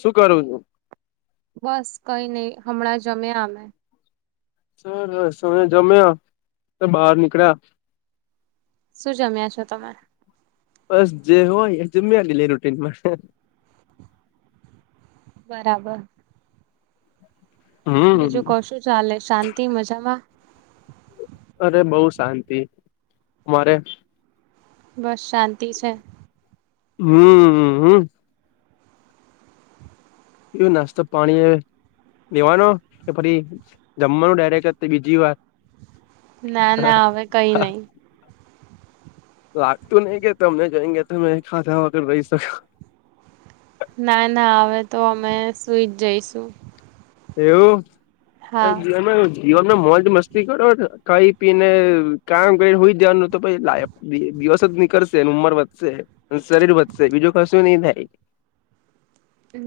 શું કરું છું? બસ કઈ નહિ હમણાં જમયા અમે સર હવે જમ્યા તો બહાર નીકળ્યા શું જમ્યા છો તમે? બસ જે હોય એ જમ્યાની ડેલી રૂટીનમા બરાબર હમ બીજું કો શું ચાલે શાંતિ મજામાં? અરે બઉ શાંતિ મારે બસ શાંતિ છે. હમ. હમ. હમ એવું નાસ્તો પાણી એ લેવાનો કે ફરી જમવાનું ડાયરેક્ટ બીજી વાર ના ના હવે કઈ નઈ લાગતું નહિ કે તમને જોઈ કે તમે ખાધા વગર રહી શકો. ના ના હવે તો અમે સુઈ જ જઈશું એવું હા જમ્યા નથી જીવન માં મોજ મસ્તી કરો કઈ પીને કામ કરી હુઈ જવાનું તો પછી લાયફ દિવસ જ નીકળશે ઉંમર વધશે શરીર વધશે બીજું કશું નહી થાય. [inaudible]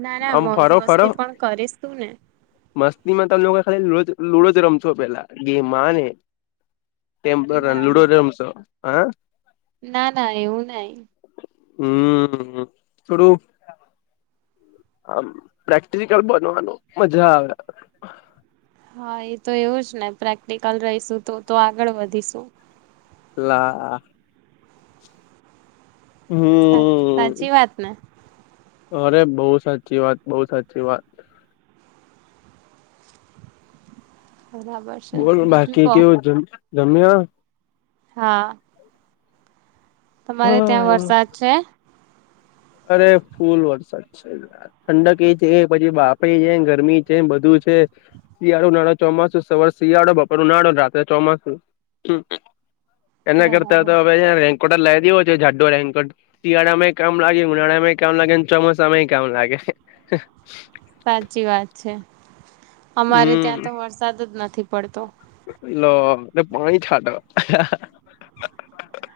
ના ના આમ મોજ ફરો મસ્તી પણ કરીશું ને. મસ્તી માં તમને ખાલી લુડો જ રમશો પેલા ગેમમાં ને. ટેમ્પર અને ના લુડો ના રમશો હ. ના ના એવું નહી. હમ્મ થોડુ. આમ પ્રેક્ટિકલ બનવાનું મજા આવે. હા એ તો એવું જ ને પ્રેક્ટિકલ રહીશું તો તો આગળ વધીશું લા. સા હમ સાચી વાતને. અરે બહુ સાચી વાત બહુ સાચી વાત. બરાબર છે બોલ બીજું બાકી કહો કેવું છે જમ્યા? હા. તમારે ત્યાં હા વરસાદ છે? અરે ફૂલ વરસાદ છે. ઠંડક એ છે પછી બાફે છે ગરમી છે બધું છે. શિયાળો, ઉનાળો, ચોમાસુ સવાર શિયાળો, બપર ઉનાળો, રાત્રે ચોમાસું એના કરતા બરાબર હવે રેન્કોટ લાય દેયો છે જાડો રેન્કોટ શિયાળામાં કામ મ લાગે ઉનાળા માં કેમ લાગે ને ચોમાસામાંય કમ લાગે. [inaudible] સાચી વાત છે. અમારે હમ ત્યાં તો વરસાદ જ નથી પડતો. લ લો પાણી છાટ.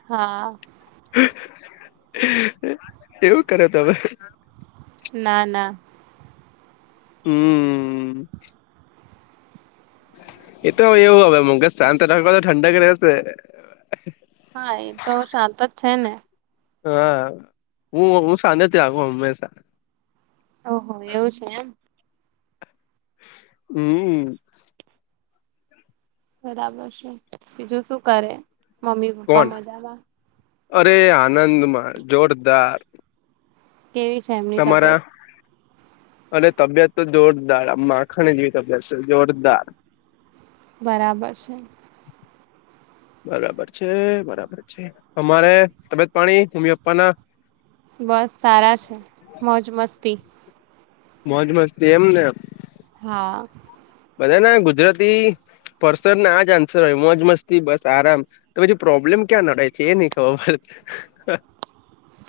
હા. એવું કર્યો તમે. ના ના. હમ્મ. એતો એવું હવે મંગજ શાંત રાખ તો ઠંડક રહેશે. હા એ તો શાંત જ છે ને હા હું હું સાંત જ રાખું હંમેશા. ઓહો એવું છે એમ. હમ્મ. બરાબર છે બીજું શું કરે મમ્મી - પપ્પા કોણ મજામાં? અરે આનંદમાં જોરદાર કેવી છે એમ? તમારા. અ તબિયત તો જોરદાર આ માખાણ જેવી તબિયત છે જોરદાર બરાબર છે. બરાબર છે, બરાબર છે. અમારે તબિયત પાણી મમ્મી પપ્પા ના? બસ સારા છે મોજ મસ્તી. મોજ મસ્તી એમ ને હા. બધા ના ગુજરાતી પર્સન ના આજ આન્સર હોય મોજ મસ્તી બસ આરામ. તો પછી પ્રોબ્લેમ ક્યાં નડે છે. એ નહિ ખબર પડ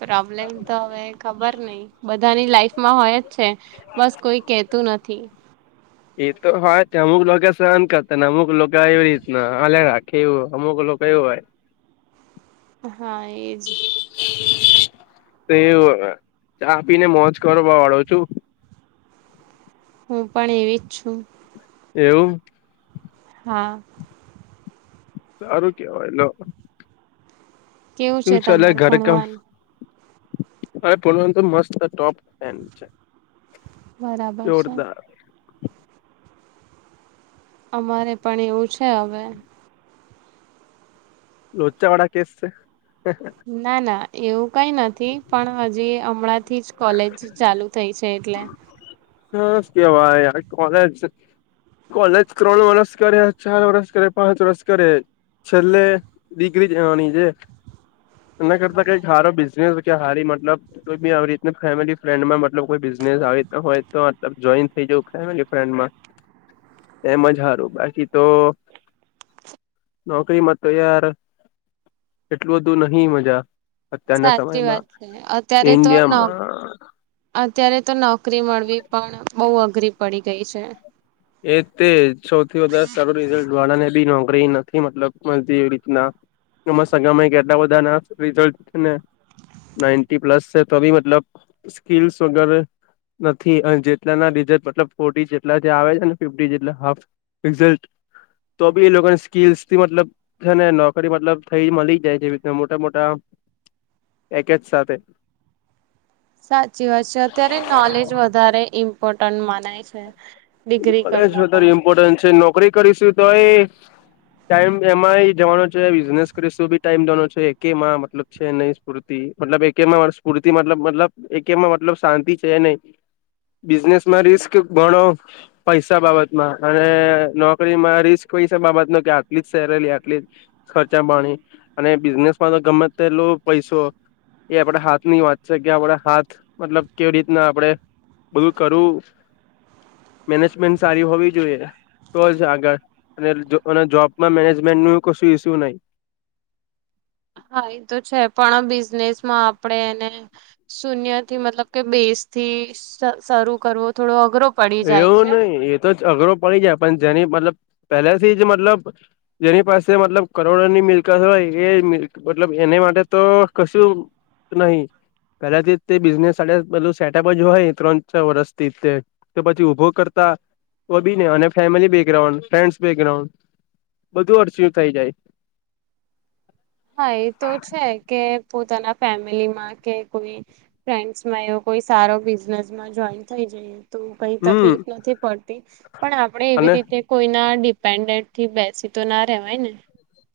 પ્રોબ્લેમ તો હવે ખબર નઈ બધાની લાઈફમાં હોય જ છે બસ કોઈ કહેતું નથી. એ તો હોય અમુક લોકો સહન કરતા ને અમુક લોકો એવી રીતના હલયા રાખ. કેવું હમુકલો કવું ભાઈ હા એજ તો વ ચા પી ને મોજ કરો બ વાળો છું. હું પણ એવી જ છું. એવું. હા. હારું કેવાય લો કેવું છે કેવુ ચાલે તમારું ઘરે કામ ભણવાનું હવે તો [unintelligible] મસ્ત ટોપ પેન્ટ છે. બરાબર છે. જોરદાર અમારે પણ એવું છે હવે. લોચા વાળા કેસ છે હે હે. ના ના એવું કઈ નથી પણ હજી હમણાંથી જ કોલેજ ચાલુ થઈ છે એટલે. [unintelligible] કેવાઈ આજ કોલેજ કોલેજ ત્રણ વર્ષ કરે ચાર વરષ કરે પાંચ વર્ષ કરે છેલ્લે ડિગ્રી જ જેવાની છેે. એના કરતા કઈક હારો બિઝનેસ કે હારી મતલબ કોઈ બી આવી રીત ફેમિલી ફ્રેન્ડ માં મતલબ કોઈ બિઝનેસ આવી રીતના હોય. તો તલ જોઈન થઈ જઉ ફેમિલી ફન્ડમાં. એમ જ હારું બાકી તો નોકરી માં તો યાર એટલું બધું નહી મજા. અત્યારના સાચી સમયમાં વાત છે અત્યારે તો ન ઇન્ડિયામાં અત્યારે તો નોકરી મળવી પણ બહુ અઘરી પડી ગઈ છે. એ તે સૌથી વધારે સારું રીઝલ્ટ વાળ ને બી નોકરી નથી મતલબ મ એવી રીતના કેમ સગા માયા કેટલા બધા ના રીઝલ્ટ ને નાઇનટી પ્લસ છે તો મતલબ સ્કીલ્સ વગરે નથી અને જેટલા ના રીઝલ્ટ મતલબ ફોટી જેટલા જે આવે અને ફિફ્ટી જેટલા હાફ રિઝલ્ટ તો બી એ લોક ન સ્કીલ થી મતલબ છે ને નોકરી મતલબ થઈ મળી જાય છે જે રીત ના મોટા મોટા એક જ સાથે. સાચી વાત છે અત્યારે નોલેજ વધારે ઇમ્પોર્ટન્ટ મનાય છે. ડિગ્રી મતલબ જો કરતા પણ તારી ઈમ્પોર્ટન્ટ છે નોકરી કરીશું તો એ ટાઈમ એમાં જવાનો છે બિઝનેસ કરી શું બી ટાઈમ દવાનો છે કેમાં મતલબ છે નહીં સ્ફૂર્તિ મતલબ એકેમાં સ્ફૂર્તિ મતલબ મતલબ એકેમાં મતલબ શાંતિ છે નહી. બિઝનેસ માં રિસ્ક ગણો પૈસા બાબતમાં અને નોકરીમાં રિસ્ક પૈસા બાબત ન કે આટલી જ સેરેલી આટલી ખર્ચા પાણી અને બિઝનેસ માં તો ગમે તેલો પૈસો એ આપણે હાથની વાત છે કે આપણે હાથ મતલબ કેવી રીતના આપણેે બધું કરવું મેનેજમેન્ટ સારી હોવી જોઈએ. તો જ આગળ અને જોબમાં મેનેજમેન્ટ ન કશું ઈસ્યુ નહી. હા એ તો છે પણ બિઝનેસ માં આપણેે એને શૂન્ય થી મતલબ કે બેઝ થી શરૂ કરવો થોડો અઘરો પડી જાય છે એવું નહીં એતો જ અઘરો પડી જાય પણ જેની મતલબ પહેલાથી જ મતલબ જેની પાસે મતલબ કરોડોની મિલકત હોય એ મ મતલબ એને માટે તો કશું નહી કદાથી તે બિઝનેસ સા બધું સેટઅપ જ હોય ત્રણ ચ વર્ષથી તે તો પછી ઉભો કરતા હો બીને અને ફેમિલી બેકગ્રાઉન્ડ ફ્રેન્ડ્સ બેગાઉન્ડ બધું અડચયું થઈ જાય. હા એ તો છે કે પોતાના ફેમિલીમાં કે કોઈ ફ્રેન્ડ્સમાં એવો કોઈ સારો બિઝનેસમાં જોઈન થઈ જઈએ. તો કઈ હમ તકલીફ નથી પડતી પણ આપણેે એવી અને રીતે કોઈના ડિપેન્ડેન્ટ થી બેસી તો ના રહેવાય ને.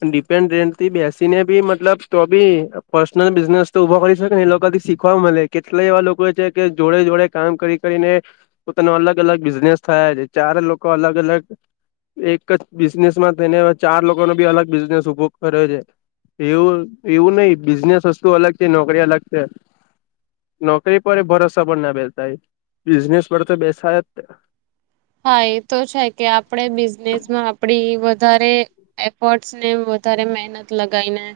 ડિપેન્ડ રેન્ટ થી બેસીને બી મતલબ તો બી પર્સનલ બિઝનેસ તો ઉભો કરી શકે ને એ લોકોથી સી શીખવા મળે કેટલા એવા લોકો છે કે જોડે જોડે કામ કરી કરીને પોતાનો અલગ અલગ બિઝનેસ થયા છે ચાર લોકો અલગ અલગ એક જ બિઝનેસ માં થઈને એવા ચાર લોકોનો બી અલગ બિઝનેસ ઉભો કર્યો છે. એવું એવું નહિ બિઝનેસ વસ્તુ અલગ છે નોકરી અલગ છે. નોકરી પર ભરોસા પણ ના બેશાય બિઝનેસ પર તો બેશાયજ ને. હા એ તો છે કે આપણે બિઝનેસમાં આપડી વધારે એફર્ટસ ને વધારે મહેનત લગાઈ ને.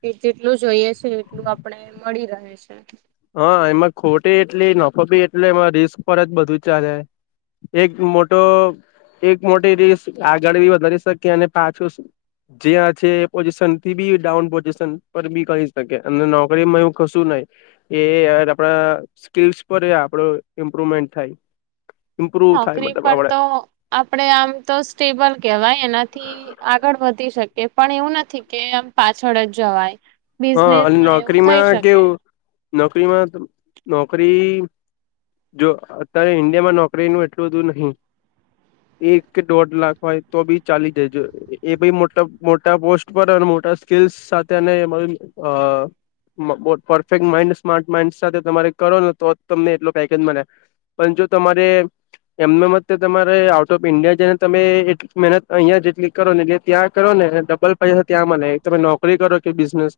કે જેટલું જોઈએ છે એટલું આપણેે મળી રહે છે. હા એમાં ખોટી એટલી નફો બી એટલે એમાં રિસ્ક પર જ બધું ચાલે. એક મોટો એક મોટી રિક્સ આગળ બી વધારી શકી અને પાછું. જ્યાં છે એ પોઝિશન થી બી ડાઉન પોઝિશન પર બી કરી શકે અને નોકરીમાં એવું. કશું નઈ એ યાર આપણા સ્કીલ્સ પર આપડો ઇમ્પ્રુવમેન્ટ થાય. ઇમ્પ્રુવ થાય નોકરી મતલબ પર આપડે તો. આપણે આમ તો સ્ટેબલ કહેવાય એનાથી આગળ વધી શકીએ પણ એવું નથી કે આમ પાછળ જ જવાય. હા અને બિઝનેસમાં એવું થઈ નોકરીમાં શકે. કેવું નોકરીમાં નોકરી જો અત્યારે ઈન્ડિયામાં નોકરીનું એટલું બધું નહી એક કે દોઢ લાખ હોય તો બી ચાલી જજો એ ભી મોટ મોટા પોસ્ટ પર અને મોટા સ્કીલ્સ સાથે અને. પરફેક્ટ માઇન્ડ સ્માર્ટ માઇન્ડ સાથે તમા કરો ને તો તમને એટલો પેકેજ મળે. પણ જો તમારે. એમના મત તમારે આઉટ ઓફ ઈન્ડિયા જને તમે એટલી મહેનત અહિયાં જેટલી કરો ને એ ત્યાં કરો ને. લ પૈસા ત્યાં મને તમે નોકરી કરો કે બિઝનેસ.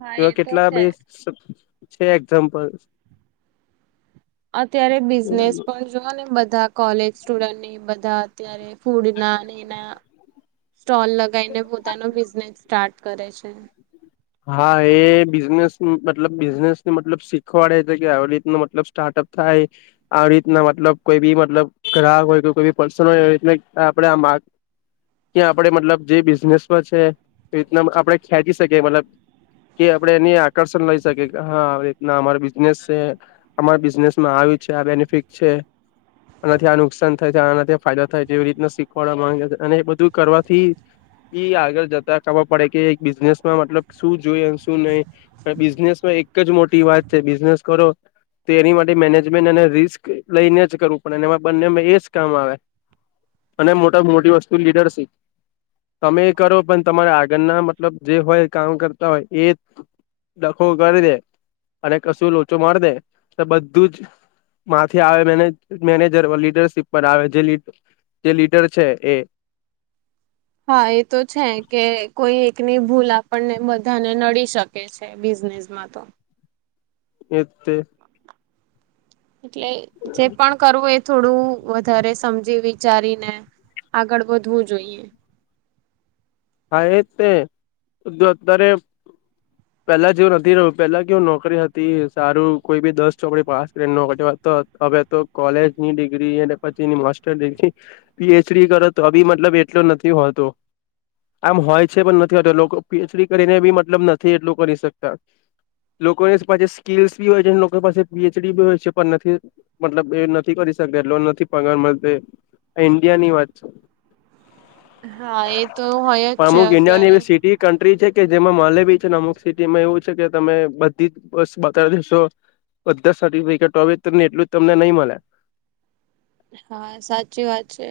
હા એ એવા તો કેટલા બે છે. છે એક્ઝામ્પલ. અત્યારે બિઝનેસ પણ જોઓ ને બધા કોલેજ સ્ટુડન્ટની બધા અત્યારે ફૂડ ના અને એના સ્ટોલ લગાવીને પોતાનો બિઝનેસ સ્ટાર્ટ કરે છે. હા એ બિઝનેસ મતલબ બિઝનેસ ને મતલબ શીખવાડે છે કે આવી રીતનો મતલબ સ્ટાર્ટઅપ થાય. આવી રીતના મતલબ કોઈ બી મતલબ ગ્રાહક હોય કે કોઈ બી પર્સન હોય રીત આપણે આમ ત્યાં આપડે મતલબ જે બિઝનેસમાં છે એ રીતના આપડે ખેંચી શકીએ મતલબ કે આપડે એને આકર્ષણ લઈ શકીએ હા રીતના અમારી બિઝનેસ છે. અમારા બિઝનેસ માં આવી છે આ બેનિફિટ છે. આનાથી આ નુકસાન થાય છે આનાથી ફાયદા થાય તેવી રીતના શીખવાડવા માંગે અને એ બધું કરવાથી ઈ આગળ જતા ખબર પડે કે એક બિઝનેસ માં મતલબ શું જોઈએ શું નહી બિઝનેસમાં એક જ મોટી વાત છે બિઝનેસ કરો તે એની માટે મેનેજમેન્ટ અને રિસ્ક લઈને જ કરવું પણ એમાં બંને એ જ કામ આવે. અને મોટા મોટી વસ્તુ લીડર શીપ. તમે કરો પણ તમારા આગળના મતલબ જે હોય કામ કરતા હોય એ. ડખો કરી દે અને કશું લોચો મારી દે તો બધું જ. માંથી આવે મેને મેનેજર લીડરશીપ પર આવે જે. જે લીડર છે એ. હા એ તો છે કે કોઈ એકની ભૂલ આપણને બધાને નડી શકે. કે છે બિઝનેસમાં તો. એ તે. એટલે જે પણ કરવું એ. થોડું વધારે સમજી વિચારીને આગળ વધવું જોઈએ. હા એ તે જો અત્યારે. પેલા જેવું નથી રહ્યું પેલા કેવું નોકરી હતી સારું કોઈ બી દસ ચોપડી પાસ કરી નોકરી વાતો. હવે તો કોલેજ ની ડિગ્રી અને પછીની માસ્ટર ડિગ્રી પીએચડી કરો તો બી મતલબ એટલો નથી હોતો આમ હોય છે પણ નથી એ લોકો પીએચડી કરીને બી મતલબ નથી એટલું કરી શકતા લોકોની પાછે સ્કીલ્સ બી હોય છે લોકોની પાસે પીએચડી બી હોય છે પણ નથી મતલબ એ નથી કરી શકયા એટલો નથી પગાર મલતે ઇન્ડિયા ની વાત છે. હા એ તો હોય. જ પણ છે અમુક ઇન્ડિયાની અત્યારે એવી સિટી કન્ટ્રી છે કે જેમાં માલેવી છે, ને અમુક સિટીમાં એવું છે કે તમે બધી જ બસ બકા લેશો. બધા સર્ટિફિકેટો હવે તમને એટલું જ તમને નહીં મલે. હા, સાચી વાત છે.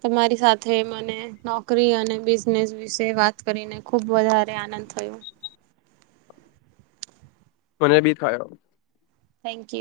તમારી સાથે મને નોકરી અને બિઝનેસ વિશે વાત કરીને- ખૂબ વધારે આનંદ થયો. મને બી થયો. Thank you.